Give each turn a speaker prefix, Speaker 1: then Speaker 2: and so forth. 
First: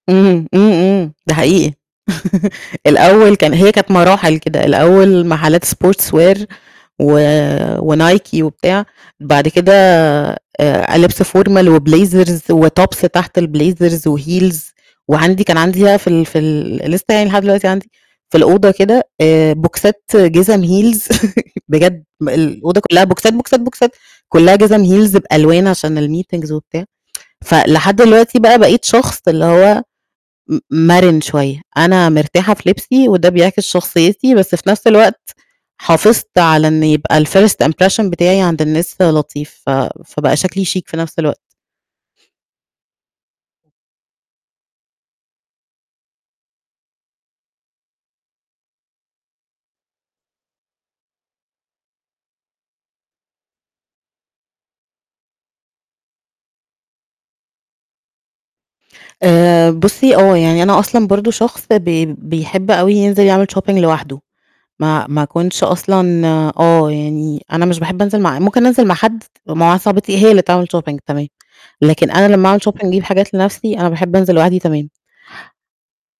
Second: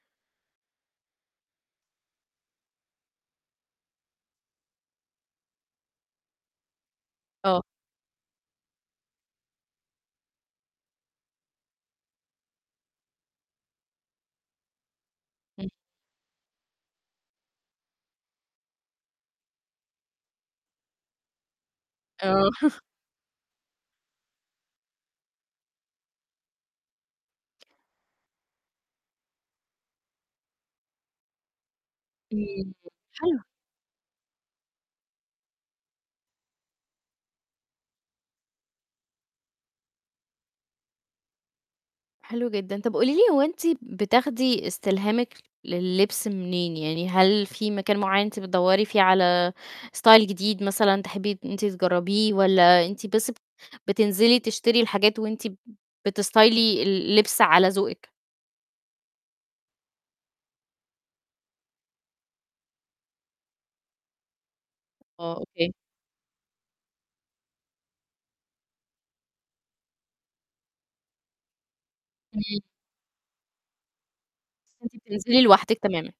Speaker 1: إمم، إمم، إمم ده حقيقي الأول كان هي كانت مراحل كده، الأول محلّات sports wear و
Speaker 2: آه.
Speaker 1: وNike وبتاع، بعد كده آآ لبس formal وblazers وtops تحت الblazers وheels، وعندي كان
Speaker 2: إمم.
Speaker 1: عندي بقى في ال في ال لسه يعني لحد دلوقتي عندي، في الأوضة كده، آآ، بوكسات جِزم heels بجد بال
Speaker 2: آه.
Speaker 1: الأوضه كُلّها بوكسات، بوكسات، بوكسات، كُلها جِزم heels بألوان عشان الmeetings وبتاع. فلحد الوقتي بقى بقيت شخص اللي هو م مَرِن شوية، أنا مرتاحة في
Speaker 2: إمم،
Speaker 1: لبسي وده
Speaker 2: حلو.
Speaker 1: بيعكس شخصيّتي، بس في نفْس الوقت حافظت على إن يبقى الfirst impression بتاعي عند الناس لطيف، ف فبقى شكلي chic في نفْس الوقت.
Speaker 2: حلو جدًا، طَب قُولي لِي هو أنتِ بتاخدي استلهامِك لللبس منين؟ يعني هل في مكان معيّن أنتِ بتدوّري فيه على style جديد مثلًا تحبّي إن أنتِ تجرّبيه، والّا أنتِ بس بتنزلي تشتري الحاجات وأنتِ بستايلي اللبس على ذوقِك؟
Speaker 1: آآ، بُصّي آه يعني أنا أصلًا برضه شخص بي بيحب أوي ينزل يعمل shopping لوحده، ما ما
Speaker 2: آه،
Speaker 1: اكونش
Speaker 2: أوكي.
Speaker 1: أصلًا آه، يعني أنا مش باحب أنزل مع ممكن أنزل مع حد، ومع واحدة صاحبتي هي اللي تعمل shopping تمام، لكن أنا لمّا أعمل
Speaker 2: إمم.
Speaker 1: shopping اجيب حاجات لنَفْسي، أنا باحب أنزل لوحدي تمام.
Speaker 2: فأنتِ بتنزلي لوحدِك تمامًا.